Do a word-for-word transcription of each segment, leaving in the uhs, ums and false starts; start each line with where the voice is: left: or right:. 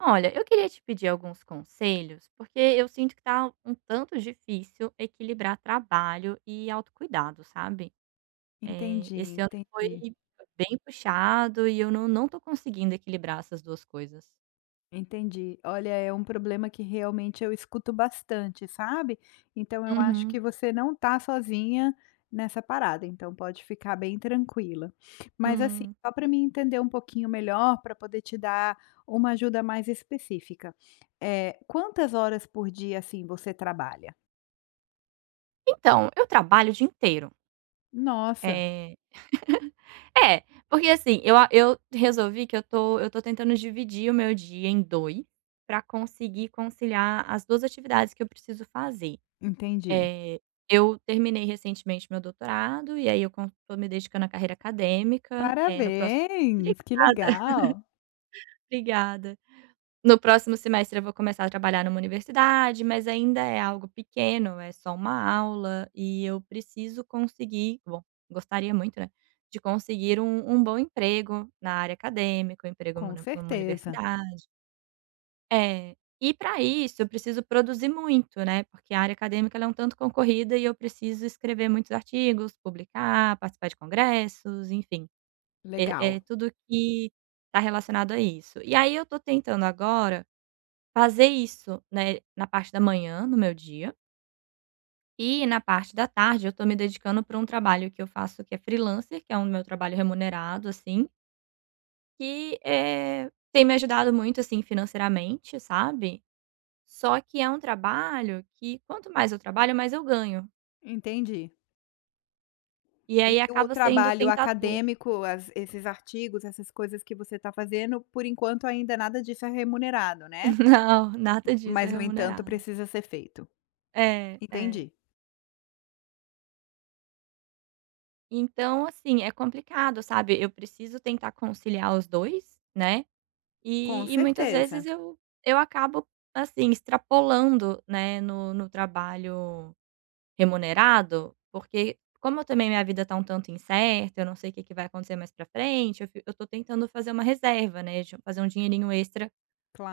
right: Olha, eu queria te pedir alguns conselhos, porque eu sinto que tá um tanto difícil equilibrar trabalho e autocuidado, sabe? Eh,
left: Entendi,
right: esse ano foi
left: entendi,
right: bem puxado e eu não, não tô conseguindo equilibrar essas duas coisas.
left: entendi. Olha, é um problema que realmente eu escuto bastante, sabe. Então eu acho
right: Uhum.
left: que você não tá sozinha nessa parada, então pode ficar bem tranquila. Mas assim,
right: Hum.
left: só para me entender um pouquinho melhor, para poder te dar uma ajuda mais específica, é quantas horas por dia, assim, você trabalha?
right: Então, eu trabalho o dia inteiro.
left: Nossa,
right: É, é porque assim, eu, a- eu resolvi que eu tô, eu tô tentando dividir o meu dia em dois para conseguir conciliar as duas atividades que eu preciso fazer.
left: entendi.
right: Eh, eu terminei recentemente meu doutorado, e aí eu estou me dedicando à carreira acadêmica, eh, no próximo
left: Parabéns,
right: obrigada,
left: que legal.
right: obrigada. No próximo semestre eu vou começar a trabalhar numa universidade, mas ainda é algo pequeno, é só uma aula, e eu preciso conseguir bom, gostaria muito, né, de conseguir um um bom emprego na área acadêmica, um emprego
left: Com
right: numa numa
left: certeza,
right: universidade. É. E para isso eu preciso produzir muito, né, porque a área acadêmica ela é um tanto concorrida e eu preciso escrever muitos artigos, publicar, participar de congressos, enfim, é
left: legal,
right: é tudo que está relacionado a isso. E aí eu estou tentando agora fazer isso, né, na parte da manhã, no meu dia, e na parte da tarde eu estou me dedicando para um trabalho que eu faço que é freelancer, que é um meu trabalho remunerado, assim, que, eh, tem me ajudado muito, assim, financeiramente, sabe. Só que é um trabalho que quanto mais eu trabalho, mais eu ganho.
left: entendi.
right: E
left: E
right: aí
left: o
right: acaba sendo
left: trabalho
right: tentador.
left: acadêmico, as esses artigos, essas coisas que você está fazendo, por enquanto ainda nada disso é remunerado, né.
right: Não, nada disso é
left: Mas no entanto
right: remunerado.
left: precisa ser feito.
right: É, é.
left: Entendi.
right: Então, assim, é complicado, sabe? Eu preciso tentar conciliar os dois, né?
left: Com
right: E e muitas vezes
left: certeza.
right: eu eu acabo, assim, extrapolando, né, no no trabalho remunerado, porque como eu também minha vida tá um tanto incerta, eu não sei o que que vai acontecer mais pra frente, eu fi eu tô tentando fazer uma reserva, né, de fazer um dinheirinho extra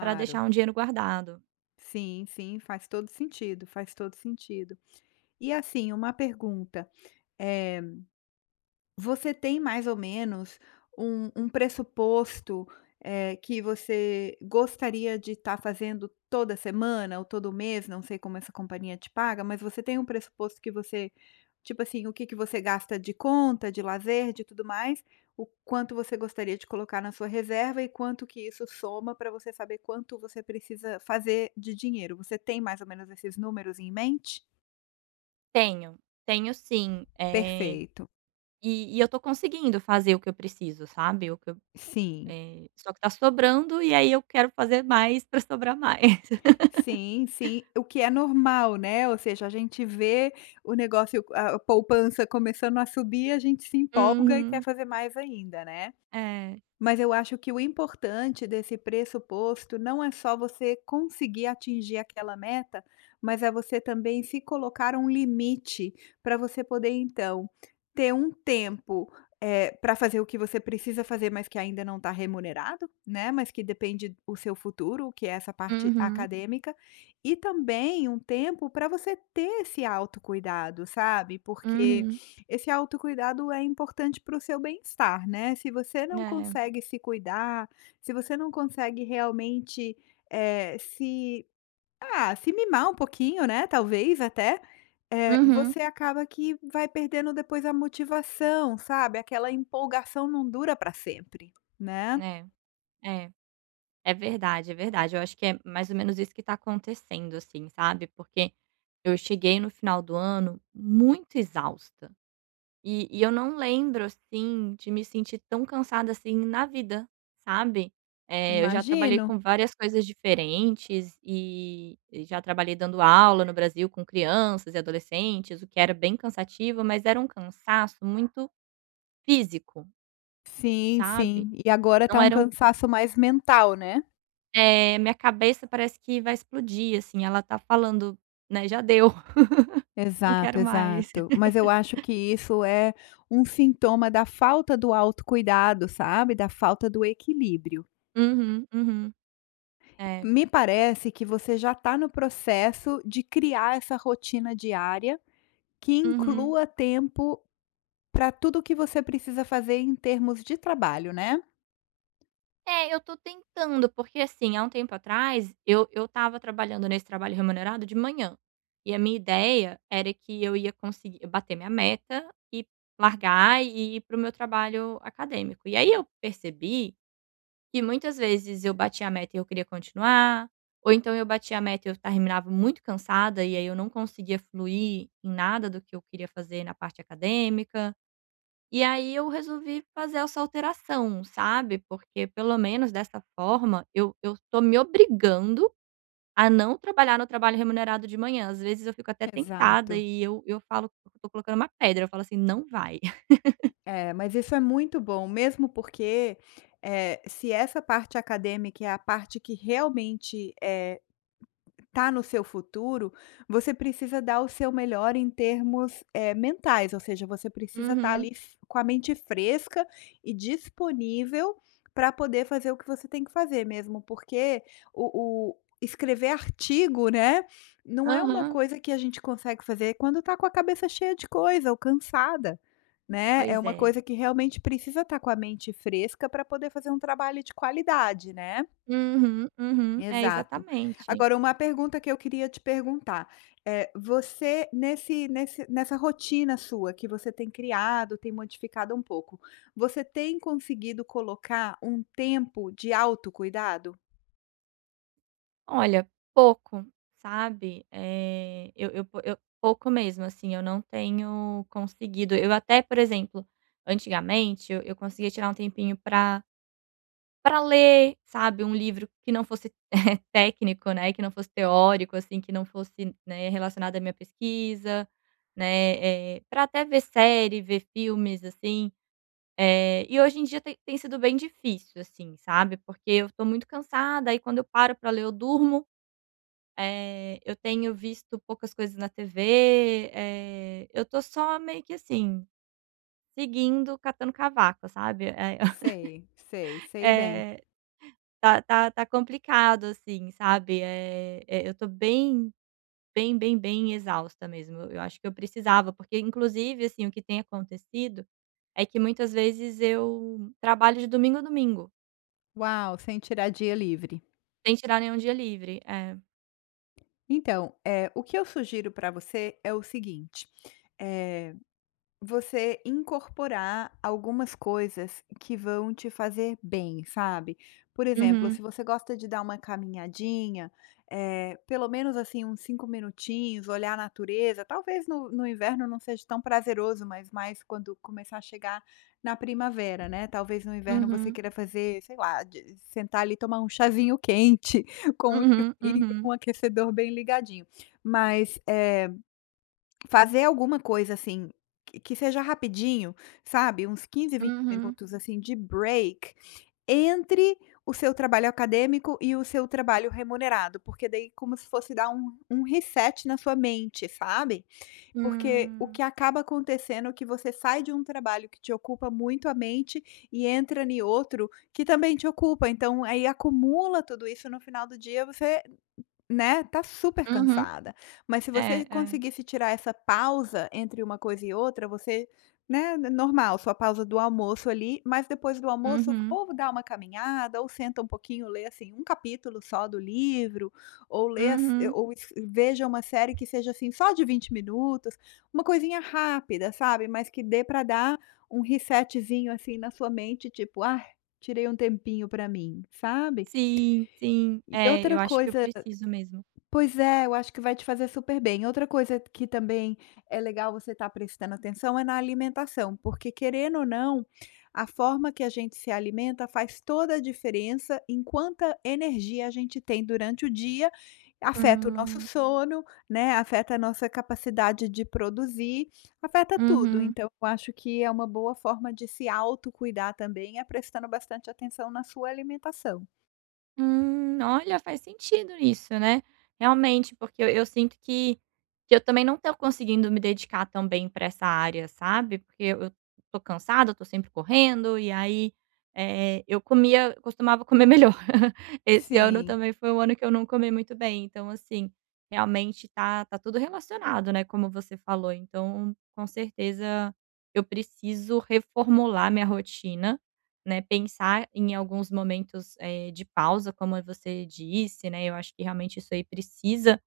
right: para deixar um dinheiro guardado.
left: Sim, sim, faz todo sentido, faz todo sentido. E assim, uma pergunta, eh você tem mais ou menos um um pressuposto, eh, que você gostaria de estar fazendo toda semana ou todo mês, não sei como essa companhia te paga, mas você tem um pressuposto que você tipo assim, o que que você gasta de conta, de lazer, de tudo mais, o quanto você gostaria de colocar na sua reserva e quanto que isso soma para você saber quanto você precisa fazer de dinheiro. Você tem mais ou menos esses números em mente?
right: Tenho, tenho sim, eh,
left: Perfeito,
right: e e eu tô conseguindo fazer o que eu preciso, sabe, o que eu
left: sim.
right: eh, só que tá sobrando e aí eu quero fazer mais para sobrar mais.
left: Sim, sim, o que é normal, né, ou seja, a gente vê o negócio, a poupança começando a subir, a gente se empolga e quer
right: Uhum.
left: fazer mais ainda, né.
right: É.
left: Mas eu acho que o importante desse pressuposto não é só você conseguir atingir aquela meta, mas é você também se colocar um limite para você poder então ter um tempo eh, para fazer o que você precisa fazer, mas que ainda não está remunerado, né? Mas que depende o seu futuro, que é essa parte
right: Uhum.
left: acadêmica, e também um tempo para você ter esse autocuidado, sabe? Porque
right: Uhum.
left: esse autocuidado é importante para o seu bem-estar, né. Se você não
right: É.
left: consegue se cuidar, se você não consegue realmente, eh, se ah, se mimar um pouquinho, né, talvez até, eh,
right: Uhum.
left: você acaba que vai perdendo depois a motivação, sabe, aquela empolgação não dura para sempre, né.
right: É, é. É verdade, é verdade. Eu acho que é mais ou menos isso que tá acontecendo, assim, sabe, porque eu cheguei no final do ano muito exausta. E e eu não lembro, assim, de me sentir tão cansada assim na vida, sabe. Eh, eu já trabalhei
left: Imagino.
right: com várias coisas diferentes e e já trabalhei dando aula no Brasil com crianças e adolescentes, o que era bem cansativo, mas era um cansaço muito físico,
left: Sim, sim.
right: sabe.
left: E agora tá
right: Não
left: um
right: era um
left: cansaço mais mental, né.
right: eh, minha cabeça parece que vai explodir, assim, ela tá falando, né: "Já deu, não
left: Exato,
right: quero mais".
left: exato. Mas eu acho que isso é um sintoma da falta do autocuidado, sabe, da falta do equilíbrio.
right: Uhum, uhum. É.
left: Me parece que você já está no processo de criar essa rotina diária que
right: Uhum.
left: inclua tempo para tudo o que você precisa fazer em termos de trabalho, né?
right: É, eu tô tentando, porque assim, há um tempo atrás, eu eu estava trabalhando nesse trabalho remunerado de manhã, e a minha ideia era que eu ia conseguir bater minha meta e largar e ir pro meu trabalho acadêmico. E aí eu percebi que muitas vezes eu batia a meta e eu queria continuar, ou então eu batia a meta e eu terminava muito cansada, e aí eu não conseguia fluir em nada do que eu queria fazer na parte acadêmica. E aí eu resolvi fazer essa alteração, sabe, porque pelo menos dessa forma eu eu tô me obrigando a não trabalhar no trabalho remunerado de manhã. Às vezes eu fico até tentada
left: Exato.
right: e eu eu falo eu tô colocando uma pedra, eu falo assim: "Não vai".
left: É, mas isso é muito bom, mesmo porque, eh, se essa parte acadêmica é a parte que realmente, é tá no seu futuro, você precisa dar o seu melhor em termos, eh, mentais, ou seja, você precisa estar ali
right: Uhum.
left: f com a mente fresca e disponível para poder fazer o que você tem que fazer mesmo, porque o o escrever artigo, né, não é uma
right: Aham.
left: coisa que a gente consegue fazer quando tá com a cabeça cheia de coisa ou cansada, né. É
right: Pois
left: uma
right: é.
left: coisa que realmente precisa estar com a mente fresca para poder fazer um trabalho de qualidade, né.
right: Uhum, uhum. É,
left: Exato.
right: exatamente.
left: Agora uma pergunta que eu queria te perguntar, eh, você nesse nesse nessa rotina sua que você tem criado, tem modificado um pouco, você tem conseguido colocar um tempo de autocuidado?
right: Olha, pouco, sabe. É, eu eu po eu pouco mesmo, assim, eu não tenho conseguido. Eu até, por exemplo, antigamente eu eu conseguia tirar um tempinho para para ler, sabe, um livro que não fosse, técnico, né, que não fosse teórico, assim, que não fosse, né, relacionado à minha pesquisa, né, para até ver série, ver filmes, assim. Eh, e hoje em dia tem tem sido bem difícil, assim, sabe, porque eu tô muito cansada. E quando eu paro para ler eu durmo, eh, eu tenho visto poucas coisas na T V, eh, eu tô só meio que assim, seguindo, catando cavaco, sabe. Eh,
left: Sei, sei, sei bem.
right: Tá tá tá complicado, assim, sabe, é eh, eu tô bem, bem, bem, bem exausta mesmo. Eu acho que eu precisava, porque inclusive, assim, o que tem acontecido é que muitas vezes eu trabalho de domingo a domingo,
left: Uau, sem tirar dia livre.
right: sem tirar nenhum dia livre. É.
left: Então, eh, o que eu sugiro para você é o seguinte, eh você incorporar algumas coisas que vão te fazer bem, sabe. Por exemplo,
right: Uhum,
left: se você gosta de dar uma caminhadinha, eh, pelo menos, assim, uns cinco minutinhos, olhar a natureza, talvez no no inverno não seja tão prazeroso, mas mais quando começar a chegar na primavera, né. Talvez no inverno você
right: uhum,
left: queira fazer, sei lá, de sentar ali, e tomar um chazinho quente com um
right: uhum,
left: livrinho,
right: uhum,
left: um aquecedor bem ligadinho. Mas, é fazer alguma coisa, assim, que que seja rapidinho, sabe, uns quinze, vinte
right: uhum,
left: minutos, assim, de break entre o seu trabalho acadêmico e o seu trabalho remunerado, porque daí como se fosse dar um um reset na sua mente, sabe. Porque o
right: hum,
left: que acaba acontecendo é que você sai de um trabalho que te ocupa muito a mente e entra em outro que também te ocupa, então aí acumula tudo isso, no final do dia você né, tá super
right: uhum.
left: cansada. Mas se você
right: É, é.
left: conseguisse tirar essa pausa entre uma coisa e outra, você né, normal, sua pausa do almoço ali, mas depois do almoço
right: Uhum,
left: ou dá uma caminhada, ou senta um pouquinho, lê assim um capítulo só do livro, ou lê ass
right: uhum.
left: ou es veja uma série que seja assim só de vinte minutos, uma coisinha rápida, sabe, mas que dê para dar um resetzinho assim na sua mente, tipo: "Ah, tirei um tempinho para mim", sabe.
right: Sim, sim.
left: E
right: É,
left: outra
right: eu acho que eu
left: coisa.
right: preciso mesmo.
left: Pois é, eu acho que vai te fazer super bem. Outra coisa que também é legal você estar prestando atenção é na alimentação, porque querendo ou não, a forma que a gente se alimenta faz toda a diferença em quanta energia a gente tem durante o dia, afeta o nosso
right: Hum,
left: sono, né, afeta a nossa capacidade de produzir, afeta tudo.
right: uhum.
left: Então, eu acho que é uma boa forma de se autocuidar também, é prestando bastante atenção na sua alimentação.
right: Hum, olha, faz sentido isso, né. Realmente, porque eu eu sinto que que eu também não tô conseguindo me dedicar tão bem pra essa área, sabe, porque eu eu tô cansada, eu tô sempre correndo e aí, eh, eu comia costumava comer melhor. Esse ano
left: Sim.
right: também foi um ano que eu não comi muito bem, então assim, realmente tá tá tudo relacionado, né, como você falou, então, com certeza, eu preciso reformular minha rotina, né, pensar em alguns momentos, eh, de pausa, como você disse, né, eu acho que realmente isso aí precisa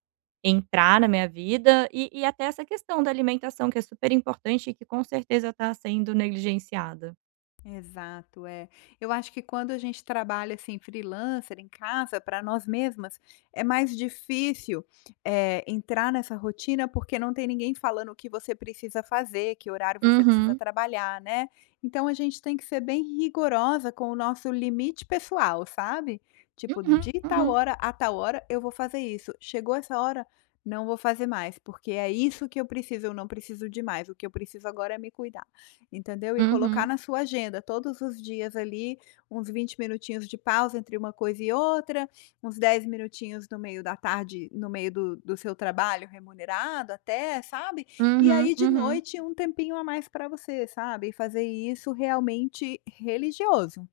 right: entrar na minha vida e e até essa questão da alimentação que é super importante e que com certeza está sendo negligenciada.
left: Exato, é. Eu acho que quando a gente trabalha assim freelancer em casa para nós mesmas, é mais difícil, eh, entrar nessa rotina, porque não tem ninguém falando o que você precisa fazer, que horário você precisa
right: Uhum,
left: trabalhar, né. Então a gente tem que ser bem rigorosa com o nosso limite pessoal, sabe. Tipo,
right: uhum,
left: de tal
right: uhum,
left: hora a tal hora eu vou fazer isso, chegou essa hora, não vou fazer mais, porque é isso que eu preciso, eu não preciso de mais, o que eu preciso agora é me cuidar. Entendeu? E colocar
right: uhum,
left: na sua agenda todos os dias ali, uns vinte minutinhos de pausa entre uma coisa e outra, uns dez minutinhos no meio da tarde, no meio do do seu trabalho remunerado até, sabe? E
right: uhum,
left: aí de
right: uhum,
left: noite um tempinho a mais para você, sabe? E fazer isso realmente religioso.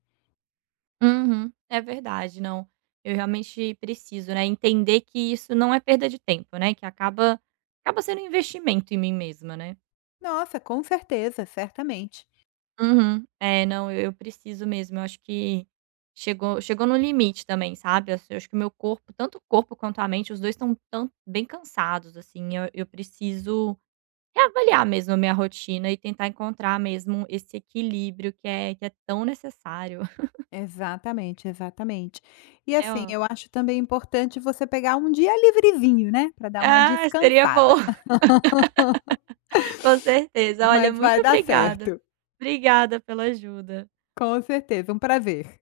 right: uhum. É verdade, não, eu realmente preciso, né, entender que isso não é perda de tempo, né, que acaba acaba sendo um investimento em mim mesma, né.
left: Nossa, com certeza, certamente.
right: Uhum. É, não, eu eu preciso mesmo. Eu acho que chegou chegou no limite também, sabe. Assim, eu acho que o meu corpo, tanto o corpo quanto a mente, os dois estão tão bem cansados, assim. Eu eu preciso reavaliar mesmo a minha rotina e tentar encontrar mesmo esse equilíbrio que é que é tão necessário.
left: Exatamente, exatamente. E
right: É ó
left: assim, eu acho também importante você pegar um dia livrezinho, né, para dar uma
right: ah, seria
left: descansada.
right: bom, com certeza. Olha,
left: Mas vai
right: muito
left: dar
right: obrigada.
left: certo.
right: Obrigada pela ajuda.
left: Com certeza, um prazer.